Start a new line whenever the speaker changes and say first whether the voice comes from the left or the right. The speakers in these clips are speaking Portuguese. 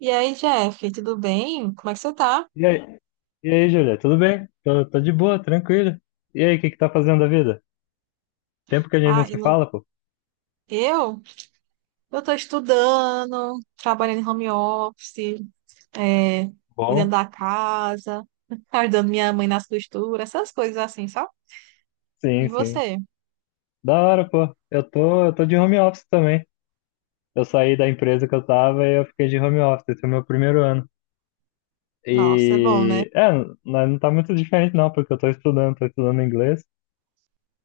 right: E aí, Jeff, tudo bem? Como é que você tá?
left: E aí, e aí, Júlia, tudo bem? Tô de boa, tranquilo. E aí, o que que tá fazendo da vida? Tempo que a gente
right: Ah,
left: não se
right: eu, não-
left: fala, pô.
right: eu eu tô estudando, trabalhando em home office, é, cuidando
left: Bom,
right: da casa, ajudando minha mãe nas costuras, essas coisas assim, sabe? E
left: sim, sim.
right: você?
left: Da hora, pô. Eu tô de home office também. Eu saí da empresa que eu tava e eu fiquei de home office. Esse é o meu primeiro ano.
right: Nossa, é bom, né?
left: E, é, não não tá muito diferente não, porque eu tô estudando inglês,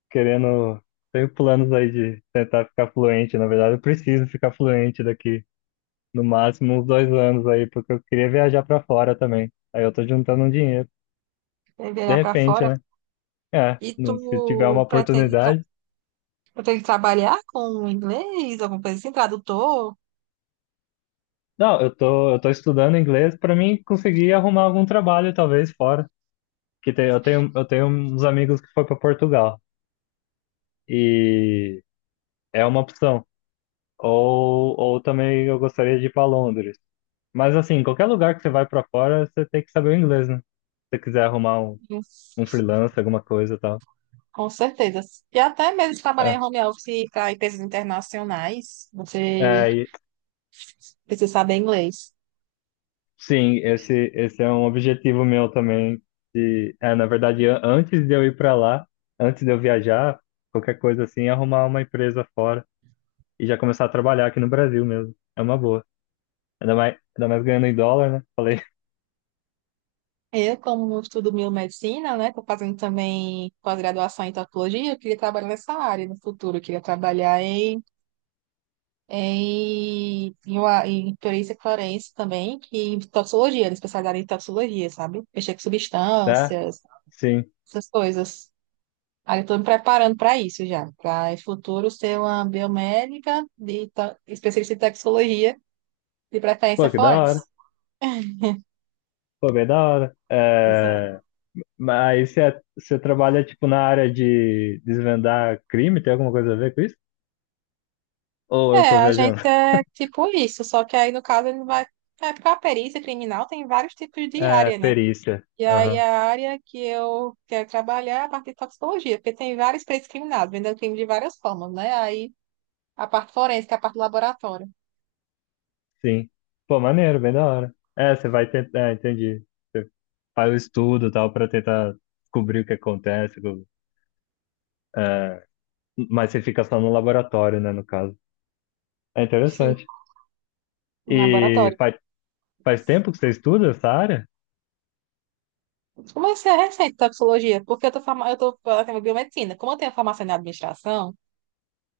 left: querendo, tenho planos aí de tentar ficar fluente. Na verdade, eu preciso ficar fluente daqui no máximo uns 2 anos aí, porque eu queria viajar pra fora também. Aí eu tô juntando um dinheiro.
right: É
left: De
right: viajar pra
left: repente,
right: fora.
left: né? É,
right: E tu
left: se tiver uma
right: pretende,
left: oportunidade.
right: pretende trabalhar com inglês, alguma coisa assim, tradutor?
left: Não, eu tô estudando inglês pra mim conseguir arrumar algum trabalho, talvez, fora. Que tem, eu tenho uns amigos que foram pra Portugal. E é uma opção. Ou também eu gostaria de ir pra Londres. Mas assim, qualquer lugar que você vai pra fora, você tem que saber o inglês, né? Se você quiser arrumar um freelancer, alguma coisa e tal.
right: Com certeza. E até mesmo trabalhar em
left: É.
right: home office para empresas internacionais, você
left: É,
right: precisa saber inglês.
left: sim, esse é um objetivo meu também. Na verdade, antes de eu ir para lá, antes de eu viajar, qualquer coisa assim, arrumar uma empresa fora e já começar a trabalhar aqui no Brasil mesmo. É uma boa. Ainda mais ganhando em dólar, né? Falei,
right: Eu, como estudo biomedicina, né, estou fazendo também pós-graduação em tatuologia, eu queria trabalhar nessa área no futuro, eu queria trabalhar em perícia forense também, que em toxicologia, era especializada em toxicologia, sabe? Mexer com
left: tá?
right: substâncias,
left: Sim.
right: essas coisas. Aí eu estou me preparando para isso já, para em futuro ser uma biomédica especialista em toxicologia, de preferência
left: Pô, que da
right: forense.
left: hora. Pô, bem da hora.
right: Pois é.
left: É, mas você trabalha, tipo, na área de desvendar crime? Tem alguma coisa a ver com isso? Ou eu
right: É,
left: tô
right: a gente
left: viajando?
right: é tipo isso, só que aí no caso ele vai. É, porque a perícia criminal tem vários tipos de
left: É,
right: área, né?
left: perícia.
right: E aí a área que eu quero trabalhar é a parte de toxicologia, porque tem vários peritos criminais, vendendo crime de várias formas, né? Aí a parte forense, que é a parte do laboratório.
left: Sim. Pô, maneiro, bem da hora. É, você vai tentar, entendi. Faz o estudo e tal pra tentar descobrir o que acontece. É, mas você fica só no laboratório, né, no caso. É
right: Sim,
left: interessante.
right: um
left: E
right: laboratório.
left: faz tempo que você estuda essa área?
right: Como é que é recente toxicologia? Porque eu tô eu tenho biomedicina. Como eu tenho formação em administração,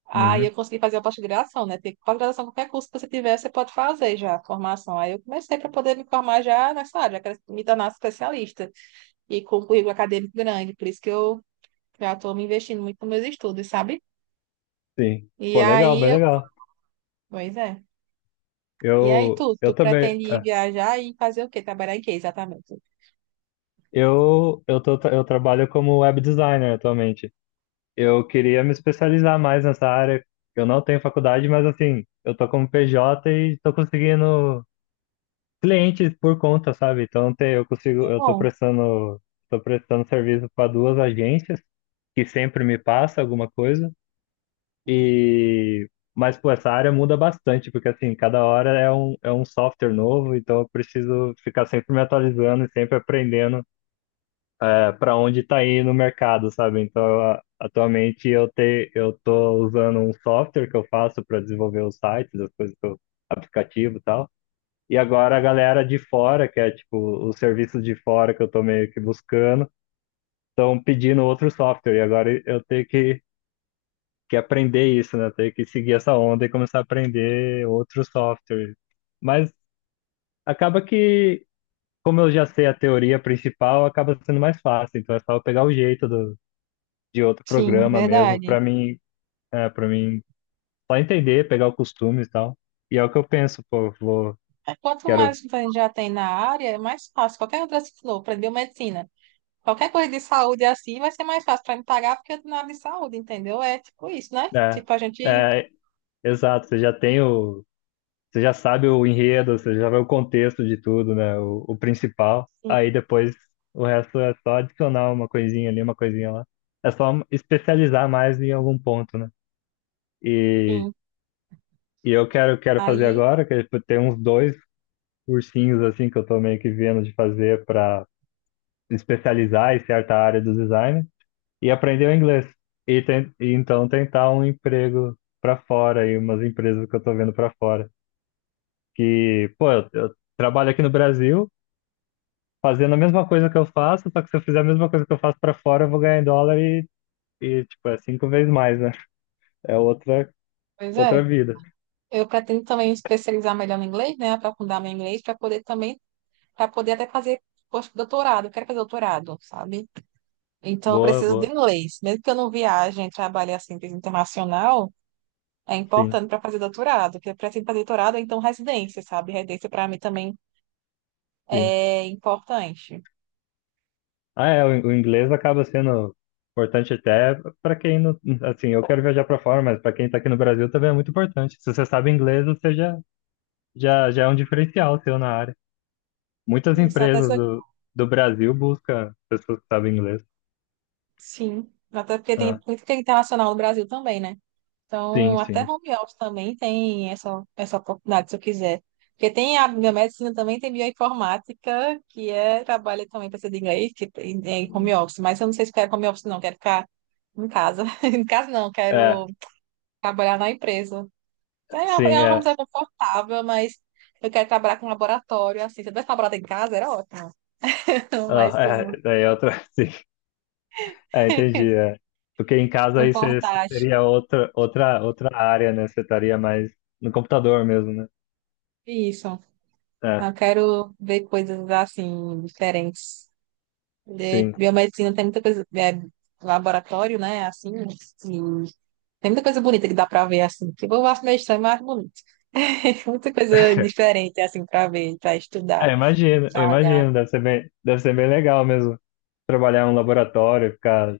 right: aí
left: Uhum.
right: eu consegui fazer a pós-graduação, né? Porque pós-graduação, qualquer curso que você tiver, você pode fazer já a formação. Aí eu comecei para poder me formar já nessa área, quero me tornar especialista e com um currículo acadêmico grande. Por isso que eu já estou me investindo muito nos meus estudos, sabe?
left: Sim.
right: E
left: Pô, legal,
right: aí,
left: bem
right: eu...
left: legal.
right: Pois é. E aí,
left: Eu,
right: tu
left: eu também,
right: pretende ir viajar e fazer o quê? Trabalhar em quê, exatamente?
left: eu trabalho como web designer atualmente. Eu queria me especializar mais nessa área. Eu não tenho faculdade, mas assim, eu tô como PJ e tô conseguindo clientes por conta, sabe? Então tem, eu consigo,
right: É bom.
left: tô prestando serviço para duas agências que sempre me passa alguma coisa e mas pô, essa área muda bastante, porque assim, cada hora é um software novo, então eu preciso ficar sempre me atualizando e sempre aprendendo para onde está indo o mercado, sabe? Então, atualmente eu tô usando um software que eu faço para desenvolver os sites, as coisas que eu, aplicativo e tal. E agora a galera de fora, que é tipo os serviços de fora que eu tô meio que buscando, estão pedindo outro software. E agora eu tenho que aprender isso, né? Tenho que seguir essa onda e começar a aprender outro software. Mas acaba que, como eu já sei a teoria principal, acaba sendo mais fácil. Então é só eu pegar o jeito de outro
right: Sim,
left: programa mesmo,
right: verdade.
left: para mim só entender, pegar o costume e tal. E é o que eu penso, pô,
right: Quanto
left: quero.
right: mais a gente já tem na área, é mais fácil. Qualquer outra, se for, para biomedicina, qualquer coisa de saúde assim, vai ser mais fácil para me pagar porque eu tô na área de saúde, entendeu? É tipo isso, né?
left: É,
right: Tipo, a gente.
left: é, exato, você já sabe o enredo, você já vê o contexto de tudo, né? O principal.
right: Sim,
left: Aí depois o resto é só adicionar uma coisinha ali, uma coisinha lá. É só especializar mais em algum ponto, né? E,
right: sim.
left: e eu quero fazer
right: Aí,
left: agora, que é, tipo, tem uns dois cursinhos assim que eu tô meio que vendo de fazer para especializar em certa área do design e aprender o inglês. E então tentar um emprego para fora e umas empresas que eu tô vendo para fora. Que, pô, eu trabalho aqui no Brasil fazendo a mesma coisa que eu faço, só que se eu fizer a mesma coisa que eu faço pra fora, eu vou ganhar em dólar e tipo, é cinco vezes mais, né? É outra,
right: pois é.
left: outra vida.
right: Eu pretendo também especializar melhor no inglês, né? Aprofundar meu inglês para poder também, para poder até fazer pós-doutorado. Eu quero fazer doutorado, sabe? Então, eu
left: Boa,
right: preciso de
left: boa.
right: inglês. Mesmo que eu não viaje, trabalhe assim, internacional. É
left: Sim,
right: importante para fazer doutorado, porque para fazer doutorado, é, então residência, sabe? Residência para mim também
left: sim.
right: é importante.
left: Ah, é, o inglês acaba sendo importante até pra quem não, assim, eu quero viajar pra fora, mas pra quem tá aqui no Brasil também é muito importante. Se você sabe inglês, você já é um diferencial seu na área. Muitas
right: Isso, até
left: empresas
right: se-
left: do Brasil buscam pessoas que sabem inglês.
right: sim, até porque tem
left: Ah,
right: muito que é internacional no Brasil também, né?
left: sim,
right: Então, até
left: sim.
right: home office também tem essa oportunidade, se eu quiser. Porque tem a biomedicina também, tem bioinformática, que é, trabalha também para ser de inglês, é em home office. Mas eu não sei se quero home office, não, quero ficar em casa. Em casa não,
left: É,
right: quero trabalhar na empresa. É É uma
left: sim, é.
right: coisa confortável, mas eu quero trabalhar com laboratório, assim. Se eu tivesse laboratório em casa, era ótimo.
left: Ah,
right: Mas com
left: é, daí é outra, sim. Ah, entendi. É. Porque em casa
right: um
left: aí você
right: portátil.
left: seria outra área, né? Você estaria mais no computador mesmo, né?
right: Isso.
left: É,
right: Eu quero ver coisas, assim, diferentes. De
left: sim.
right: biomedicina tem muita coisa... é, laboratório, né? Assim, e tem muita coisa bonita que dá pra ver, assim. Tipo, eu acho meio estranho, mas acho bonito. Muita coisa diferente, assim, pra ver, pra estudar,
left: É, imagino, eu
right: pra olhar.
left: imagino. Deve ser bem legal mesmo trabalhar em um laboratório, ficar,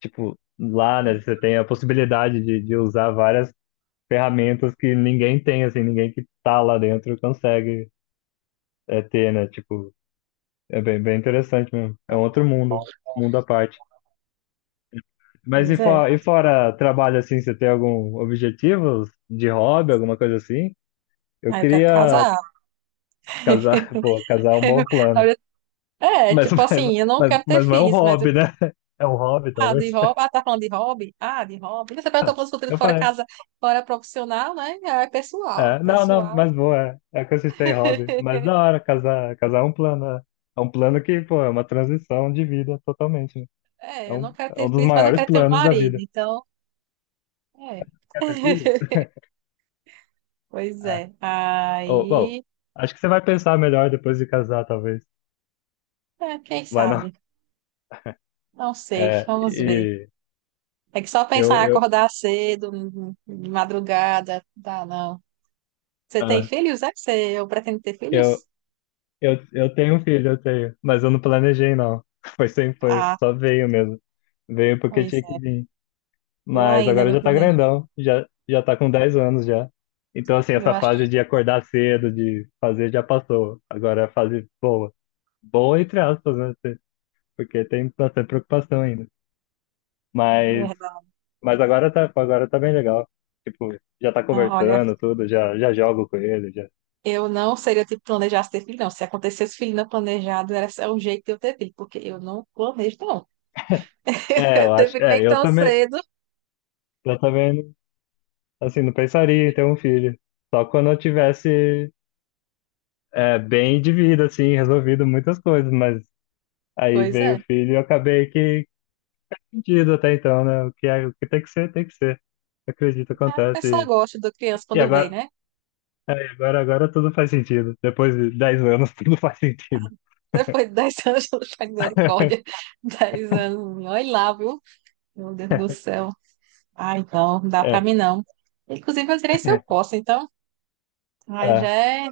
left: tipo, lá, né?
right: É,
left: Você tem a possibilidade de usar várias ferramentas que ninguém tem, assim, ninguém que tá lá dentro consegue ter, né? Tipo, é bem, bem interessante mesmo. É um outro mundo, mundo à parte. Mas e
right: pois é.
left: fora, e fora trabalho assim, você tem algum objetivo de hobby, alguma coisa assim? Eu
right: Aí eu quero
left: queria
right: casar.
left: casar, pô, casar é um bom plano.
right: É,
left: Mas,
right: tipo assim, eu não
left: mas, mas,
right: quero ter
left: mas não é um
right: filhos, mas eu.
left: hobby, né? É um hobby,
right: Ah, de
left: talvez.
right: hobby. Ah, tá falando de hobby? Ah, de hobby. Você perguntou pelos conteúdos
left: Eu
right: fora
left: falei.
right: casa, fora profissional, né? Ah, é pessoal,
left: É, não, não,
right: pessoal.
left: mas boa, é consistente em hobby. Mas da hora, casar, casar é um plano. É, é um plano que, pô, é uma transição de vida totalmente, né? É
right: É, eu não
left: um,
right: quero
left: é um
right: ter
left: dos
right: filhos, mas eu
left: maiores
right: quero ter um
left: planos da
right: marido,
left: vida.
right: então. É.
left: Quer ter filho?
right: Pois
left: É.
right: é.
left: Bom,
right: Aí.
left: acho que você vai pensar melhor depois de casar, talvez.
right: É, quem
left: Vai não.
right: sabe? Não sei,
left: É.
right: vamos ver.
left: e
right: É que só
left: eu,
right: pensar em
left: eu,
right: acordar cedo, de madrugada, dá não. Você tem
left: ah,
right: filhos, é? Você, eu pretendo ter
left: eu,
right: filhos?
left: eu, eu tenho um filho, eu tenho, mas eu não planejei, não. Foi sem, foi,
right: Ah,
left: Só veio mesmo. Veio porque
right: pois
left: tinha que
right: é.
left: vir.
right: Eu
left: Mas
right: ainda
left: agora
right: não
left: já tá
right: planejo.
left: grandão, já, já tá com 10 anos já. Então, assim,
right: Eu
left: essa fase
right: acho.
left: de acordar cedo, de fazer, já passou. Agora é a fase boa. Boa, entre aspas, né? Porque tem bastante preocupação ainda. Mas,
right: Verdade.
left: mas agora tá bem legal. Tipo, já tá
right: Não, olha,
left: conversando, tudo, já jogo com ele, já.
right: eu não seria tipo planejasse ter filho, não. Se acontecesse filho não planejado, era só um jeito de eu ter filho, porque eu não planejo, não.
left: É, eu
right: Ter
left: acho.
right: filho nem
left: É, eu
right: tão
left: também,
right: cedo.
left: Eu também, não- assim, não pensaria em ter um filho. Só quando eu tivesse bem de vida, assim, resolvido muitas coisas, mas aí
right: Pois
left: veio o
right: é.
left: filho e eu acabei que perdido até então, né? O que, o que tem que ser, tem que ser. Acredito,
right: A pessoa
left: acontece.
right: gosta da criança
left: E
right: quando vem,
left: agora,
right: né?
left: agora tudo faz sentido. Depois de 10 anos, tudo faz sentido.
right: Depois de 10 anos, de misericórdia. 10 anos, olha lá, viu? Meu Deus do céu. Ai, não, não dá pra
left: É,
right: mim, não. Inclusive, eu direi se eu posso, então. Ai, já
left: é,
right: é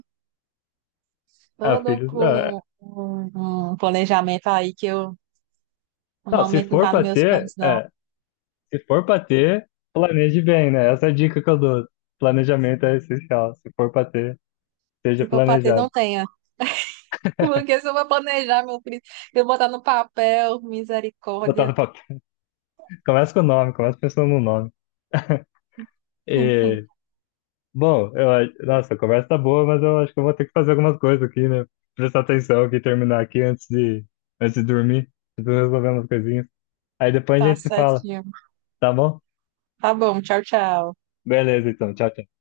left: é,
right: todo
left: filho, é.
right: um planejamento aí que eu, no
left: Não, se
right: momento, não
left: for
right: tá nos
left: pra
right: meus planos,
left: ter,
right: não.
left: se for pra ter, planeje bem, né? Essa é a dica que eu dou. Planejamento é essencial. Se for pra ter, seja
right: Se for pra ter, não
left: planejado.
right: tenho. Porque se eu vou planejar, meu filho, eu vou botar no papel,
left: Botar
right: misericórdia.
left: no papel. Começa com o nome, começa pensando no nome. E, bom, nossa, a conversa tá boa, mas eu acho que eu vou ter que fazer algumas coisas aqui, né? Prestar atenção aqui, terminar aqui antes de dormir. Preciso resolver umas coisinhas. Aí depois a
right: Tá
left: gente se fala,
right: certinho.
left: tá bom?
right: Tá bom, tchau, tchau.
left: Beleza, então. Tchau, tchau.